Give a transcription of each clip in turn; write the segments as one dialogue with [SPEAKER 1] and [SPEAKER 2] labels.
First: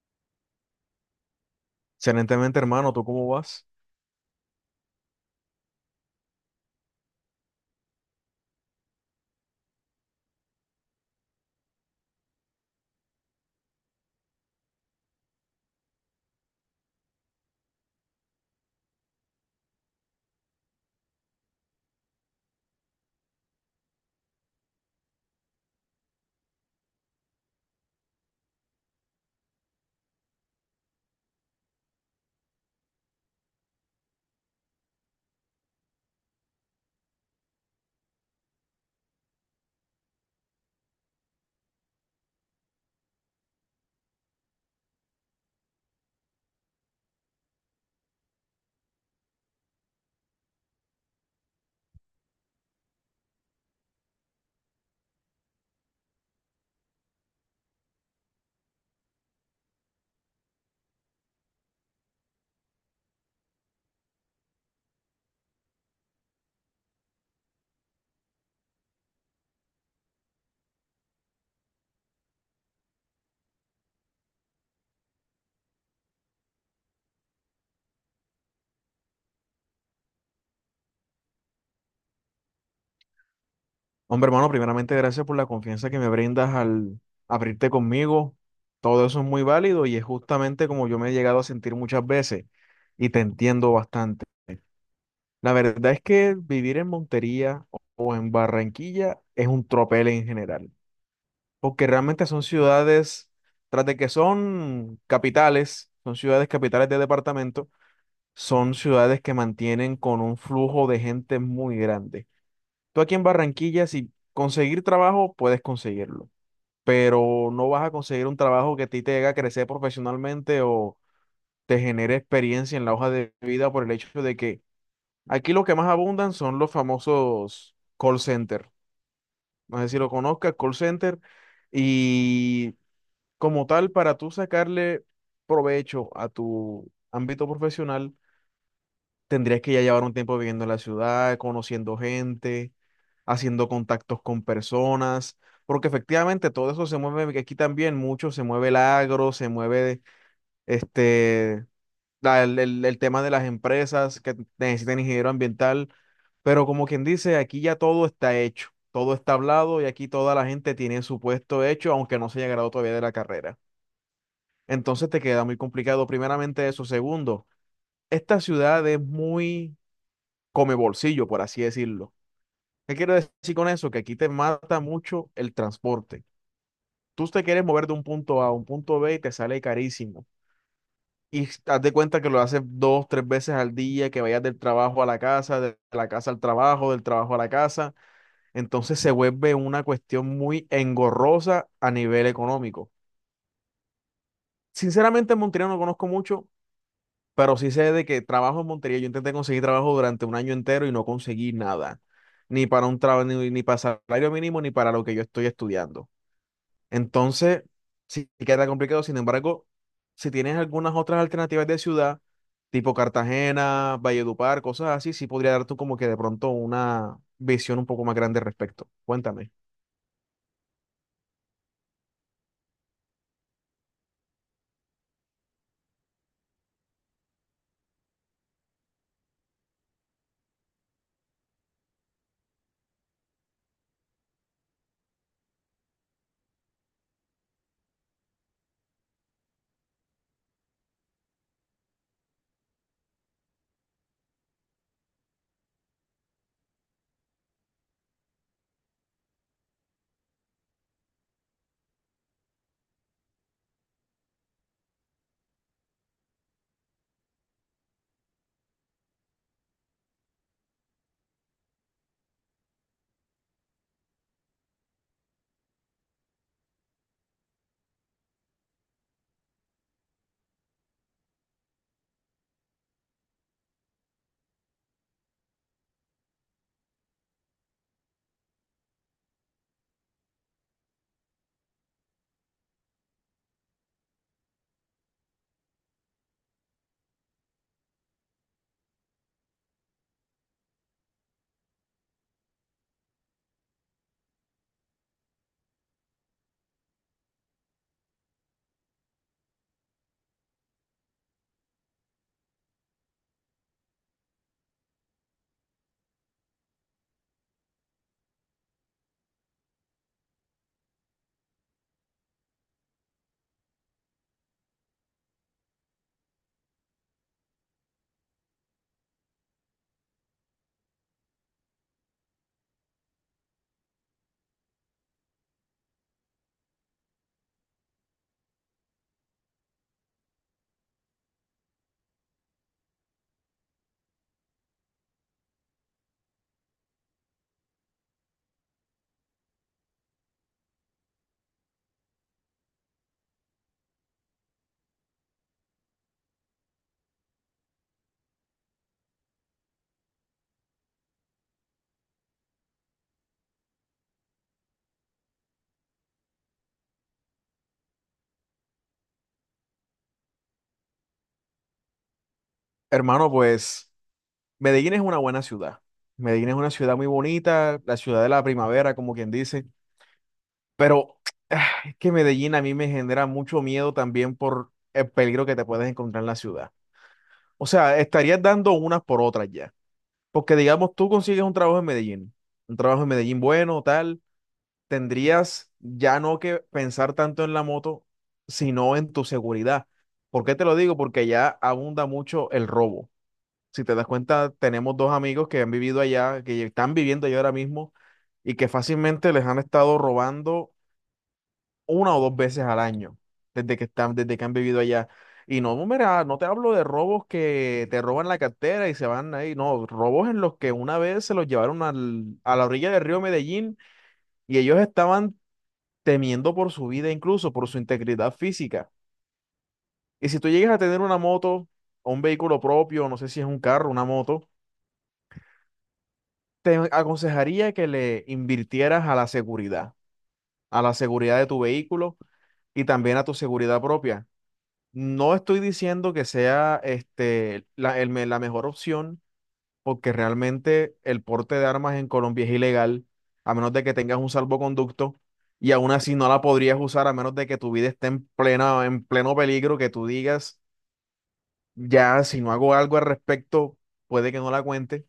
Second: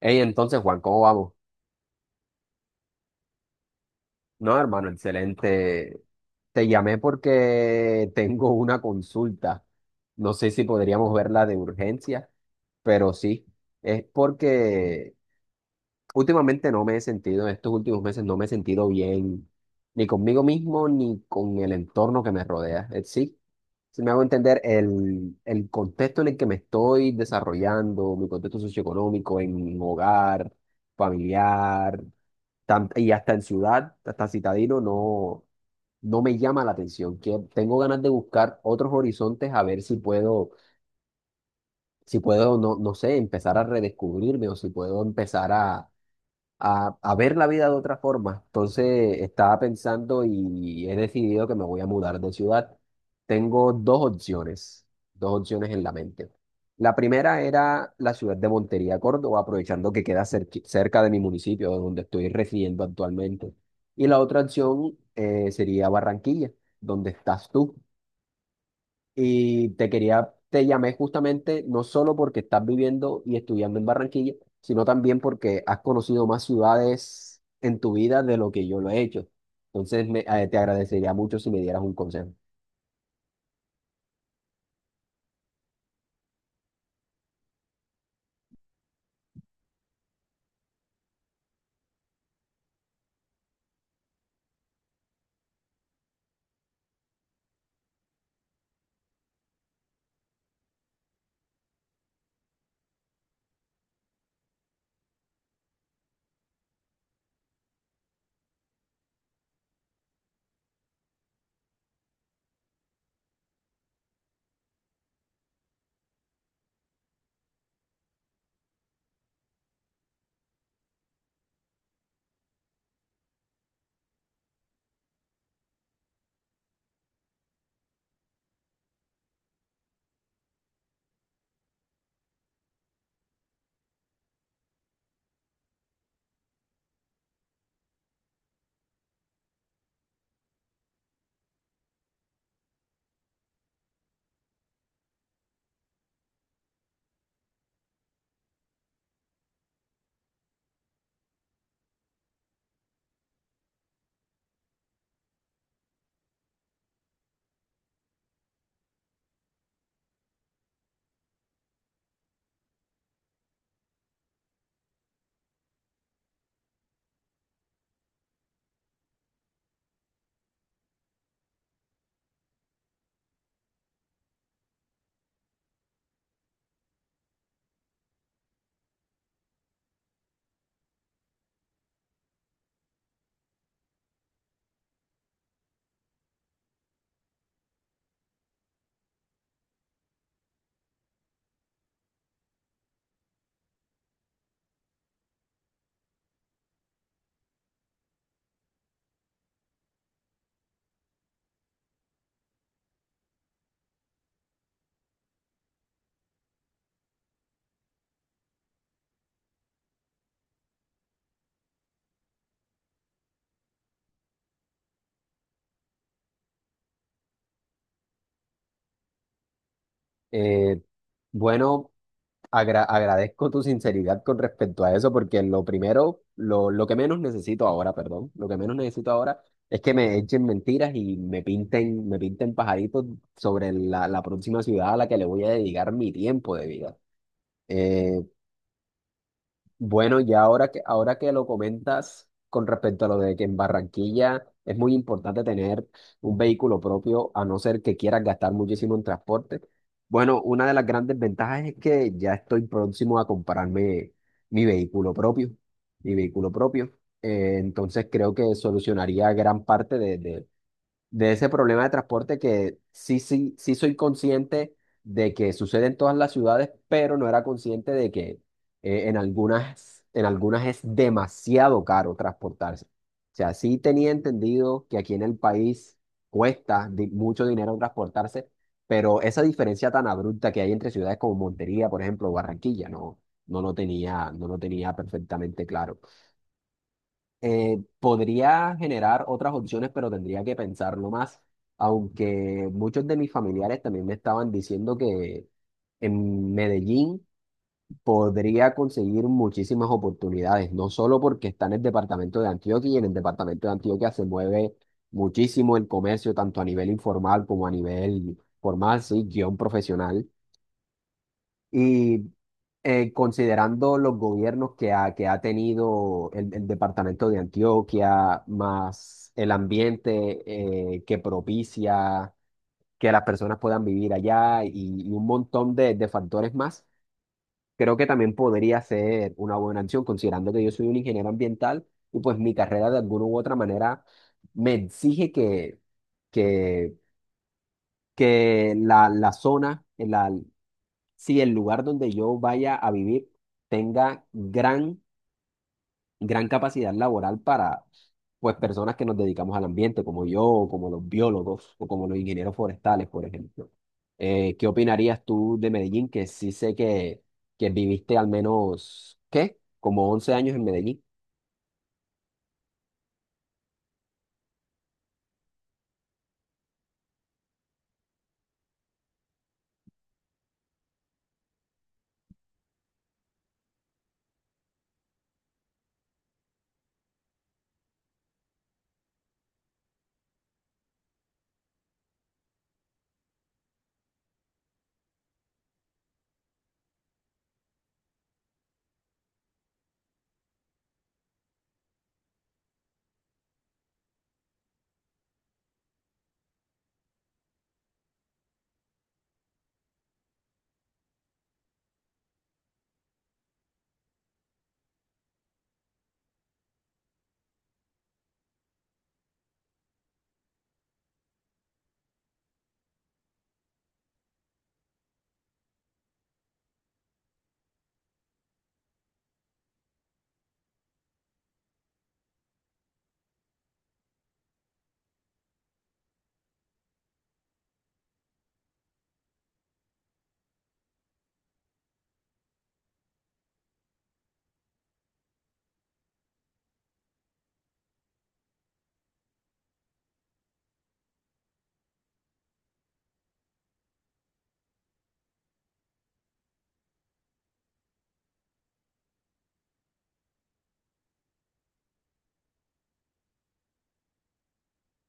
[SPEAKER 1] Hey, entonces, Juan, ¿cómo vamos?
[SPEAKER 2] Excelentemente, hermano, ¿tú cómo vas?
[SPEAKER 1] No, hermano, excelente. Te llamé porque tengo una consulta. No sé si podríamos verla de urgencia, pero sí. Es porque últimamente no me he sentido, en estos últimos meses no me he sentido bien, ni conmigo mismo, ni con el entorno que me rodea. Sí, si me hago entender el contexto en el que me estoy desarrollando, mi contexto socioeconómico, en mi hogar familiar. Y hasta en ciudad, hasta citadino, no, no me llama la atención. Que tengo ganas de buscar otros horizontes a ver si puedo, si puedo, no, no sé, empezar a redescubrirme o si puedo empezar a ver la vida de otra forma. Entonces estaba pensando y he decidido que me voy a mudar de ciudad. Tengo dos opciones en la mente. La primera era la ciudad de Montería, Córdoba, aprovechando que queda cerca de mi municipio, donde estoy residiendo actualmente. Y la otra opción sería Barranquilla, donde estás tú. Y te quería, te llamé justamente no solo porque estás viviendo y estudiando en Barranquilla, sino también porque has conocido más ciudades en tu vida de lo que yo lo he hecho. Entonces te agradecería mucho si me dieras un consejo.
[SPEAKER 2] Hombre, hermano, primeramente gracias por la confianza que me brindas al abrirte conmigo. Todo eso es muy válido y es justamente como yo me he llegado a sentir muchas veces y te entiendo bastante. La verdad es que vivir en Montería o en Barranquilla es un tropel en general, porque realmente son ciudades, tras de que son capitales, son ciudades capitales de departamento, son ciudades que mantienen con un flujo de gente muy grande. Tú aquí en Barranquilla, si conseguir trabajo, puedes conseguirlo, pero no vas a conseguir un trabajo que a ti te haga crecer profesionalmente o te genere experiencia en la hoja de vida por el hecho de que aquí lo que más abundan son los famosos call center. No sé si lo conozcas, call center. Y como tal, para tú sacarle provecho a tu ámbito profesional, tendrías que ya llevar un tiempo viviendo en la ciudad, conociendo gente, haciendo contactos con personas, porque efectivamente todo eso se mueve, que aquí también mucho se mueve el agro, se mueve este, el tema de las empresas que necesitan ingeniero ambiental, pero como quien dice, aquí ya todo está hecho, todo está hablado y aquí toda la gente tiene su puesto hecho, aunque no se haya graduado todavía de la carrera. Entonces te queda muy complicado, primeramente eso. Segundo, esta ciudad es muy come bolsillo, por así decirlo. ¿Qué quiero decir con eso? Que aquí te mata mucho el transporte. Tú te quieres mover de un punto A a un punto B y te sale carísimo. Y haz de cuenta que lo haces dos, tres veces al día, que vayas del trabajo a la casa, de la casa al trabajo, del trabajo a la casa. Entonces se vuelve una cuestión muy engorrosa a nivel económico. Sinceramente, en Montería no conozco mucho, pero sí sé de que trabajo en Montería, yo intenté conseguir trabajo durante un año entero y no conseguí nada, ni para un trabajo, ni para salario mínimo, ni para lo que yo estoy estudiando. Entonces, sí queda complicado. Sin embargo, si tienes algunas otras alternativas de ciudad, tipo Cartagena, Valledupar, cosas así, sí podría dar tú como que de pronto una visión un poco más grande al respecto. Cuéntame.
[SPEAKER 1] Eh, bueno, agradezco tu sinceridad con respecto a eso, porque lo primero, lo que menos necesito ahora, perdón, lo que menos necesito ahora es que me echen mentiras y me pinten pajaritos sobre la próxima ciudad a la que le voy a dedicar mi tiempo de vida. Eh, bueno, ya ahora que lo comentas con respecto a lo de que en Barranquilla es muy importante tener un vehículo propio, a no ser que quieras gastar muchísimo en transporte. Bueno, una de las grandes ventajas es que ya estoy próximo a comprarme mi vehículo propio, mi vehículo propio. Entonces creo que solucionaría gran parte de ese problema de transporte que sí, sí, sí soy consciente de que sucede en todas las ciudades, pero no era consciente de que en algunas es demasiado caro transportarse. O sea, sí tenía entendido que aquí en el país cuesta mucho dinero transportarse, pero esa diferencia tan abrupta que hay entre ciudades como Montería, por ejemplo, o Barranquilla, no, no lo tenía perfectamente claro. Podría generar otras opciones, pero tendría que pensarlo más, aunque muchos de mis familiares también me estaban diciendo que en Medellín podría conseguir muchísimas oportunidades, no solo porque está en el departamento de Antioquia y en el departamento de Antioquia se mueve muchísimo el comercio, tanto a nivel informal como a nivel formal, sí, guión profesional, y considerando los gobiernos que ha tenido el departamento de Antioquia, más el ambiente que propicia que las personas puedan vivir allá, y un montón de factores más, creo que también podría ser una buena opción, considerando que yo soy un ingeniero ambiental y pues mi carrera de alguna u otra manera me exige que, que si el lugar donde yo vaya a vivir tenga gran capacidad laboral para, pues, personas que nos dedicamos al ambiente, como yo, o como los biólogos, o como los ingenieros forestales, por ejemplo. ¿Qué opinarías tú de Medellín? Que sí sé que viviste al menos, ¿qué? Como 11 años en Medellín.
[SPEAKER 2] Hermano, pues Medellín es una buena ciudad. Medellín es una ciudad muy bonita, la ciudad de la primavera, como quien dice. Pero es que Medellín a mí me genera mucho miedo también por el peligro que te puedes encontrar en la ciudad. O sea, estarías dando unas por otras ya. Porque digamos, tú consigues un trabajo en Medellín, un trabajo en Medellín bueno, tal, tendrías ya no que pensar tanto en la moto, sino en tu seguridad. ¿Por qué te lo digo? Porque ya abunda mucho el robo. Si te das cuenta, tenemos dos amigos que han vivido allá, que están viviendo allá ahora mismo y que fácilmente les han estado robando una o dos veces al año, desde que están, desde que han vivido allá. Y no, mira, no te hablo de robos que te roban la cartera y se van ahí, no, robos en los que una vez se los llevaron a la orilla del río Medellín y ellos estaban temiendo por su vida, incluso por su integridad física. Y si tú llegas a tener una moto o un vehículo propio, no sé si es un carro, una moto, te aconsejaría que le invirtieras a la seguridad de tu vehículo y también a tu seguridad propia. No estoy diciendo que sea la mejor opción, porque realmente el porte de armas en Colombia es ilegal, a menos de que tengas un salvoconducto, y aún así no la podrías usar a menos de que tu vida esté en pleno peligro, que tú digas, ya, si no hago algo al respecto, puede que no la cuente.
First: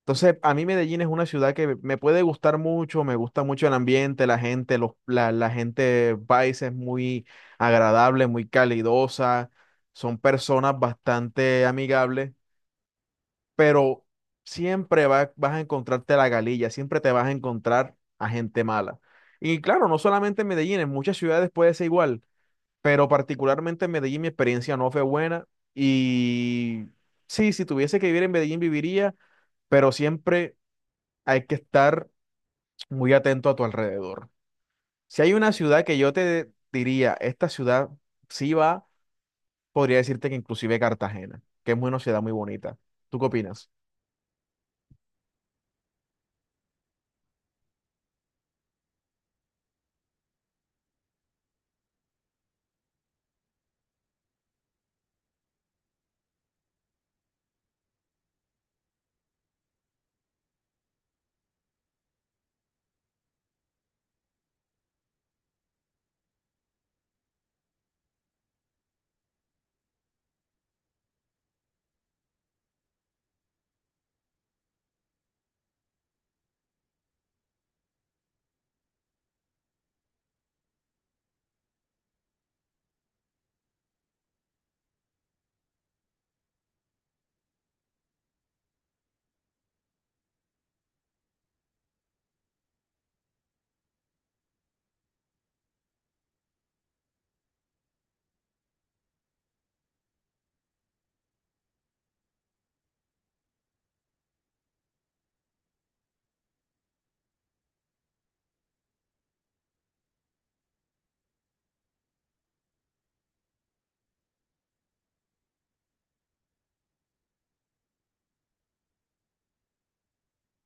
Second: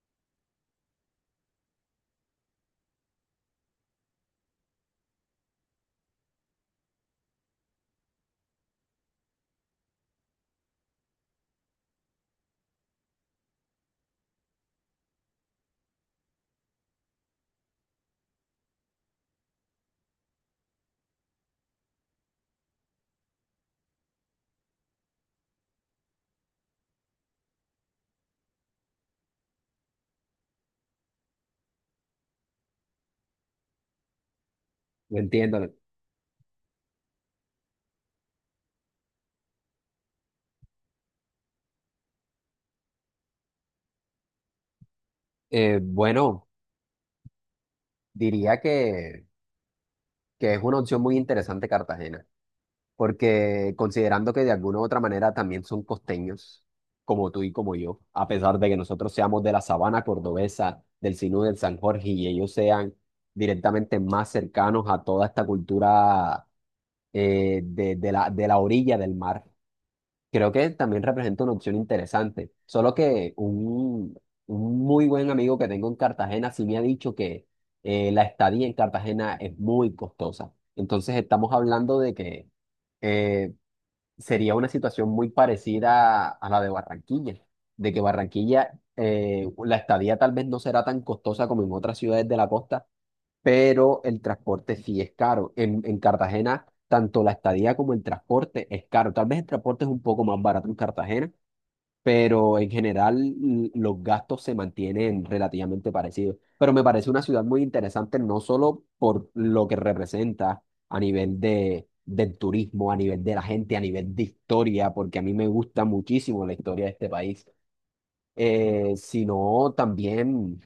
[SPEAKER 2] Entonces, a mí Medellín es una ciudad que me puede gustar mucho, me gusta mucho el ambiente, la gente, la gente paisa es muy agradable, muy calidosa, son personas bastante amigables, pero siempre vas a encontrarte la galilla, siempre te vas a encontrar a gente mala. Y claro, no solamente en Medellín, en muchas ciudades puede ser igual, pero particularmente en Medellín mi experiencia no fue buena y sí, si tuviese que vivir en Medellín viviría, pero siempre hay que estar muy atento a tu alrededor.
[SPEAKER 1] No
[SPEAKER 2] Si hay una
[SPEAKER 1] entiendo.
[SPEAKER 2] ciudad que yo te diría, esta ciudad sí va, podría decirte que inclusive Cartagena, que es una ciudad muy bonita. ¿Tú qué opinas?
[SPEAKER 1] Bueno, diría que es una opción muy interesante Cartagena, porque considerando que de alguna u otra manera también son costeños, como tú y como yo, a pesar de que nosotros seamos de la sabana cordobesa, del Sinú del San Jorge, y ellos sean directamente más cercanos a toda esta cultura de la orilla del mar, creo que también representa una opción interesante. Solo que un muy buen amigo que tengo en Cartagena sí me ha dicho que la estadía en Cartagena es muy costosa. Entonces estamos hablando de que eh, sería una situación muy parecida a la de Barranquilla, de que Barranquilla, la estadía tal vez no será tan costosa como en otras ciudades de la costa, pero el transporte sí es caro. En Cartagena, tanto la estadía como el transporte es caro. Tal vez el transporte es un poco más barato en Cartagena, pero en general los gastos se mantienen relativamente parecidos. Pero me parece una ciudad muy interesante, no solo por lo que representa a nivel del turismo, a nivel de la gente, a nivel de historia, porque a mí me gusta muchísimo la historia de este país, sino también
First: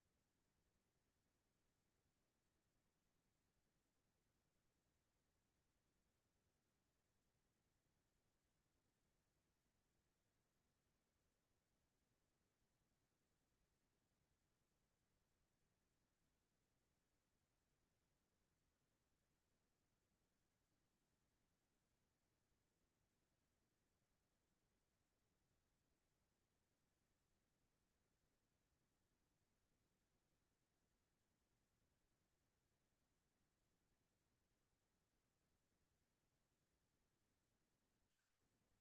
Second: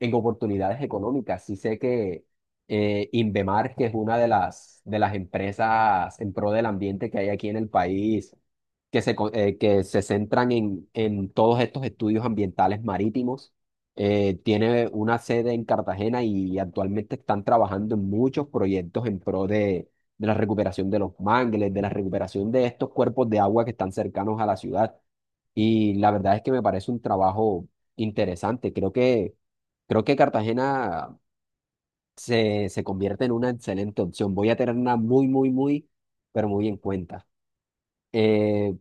[SPEAKER 1] en oportunidades económicas. Sí sé que Invemar, que es una de de las empresas en pro del ambiente que hay aquí en el país, que que se centran en todos estos estudios ambientales marítimos, tiene una sede en Cartagena y actualmente están trabajando en muchos proyectos en pro de la recuperación de los mangles, de la recuperación de estos cuerpos de agua que están cercanos a la ciudad. Y la verdad es que me parece un trabajo interesante. Creo que Cartagena se convierte en una excelente opción. Voy a tenerla muy, muy, muy, pero muy en cuenta. Eh,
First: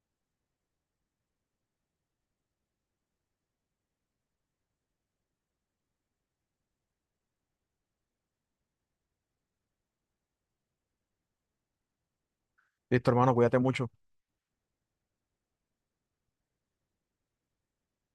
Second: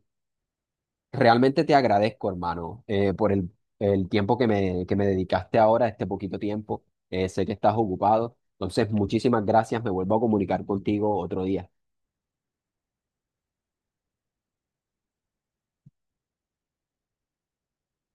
[SPEAKER 1] Realmente te agradezco, hermano, por el tiempo que me dedicaste ahora, este poquito tiempo. Sé que estás ocupado. Entonces, muchísimas gracias. Me vuelvo a comunicar contigo otro día.
[SPEAKER 2] Listo, hermano, cuídate mucho.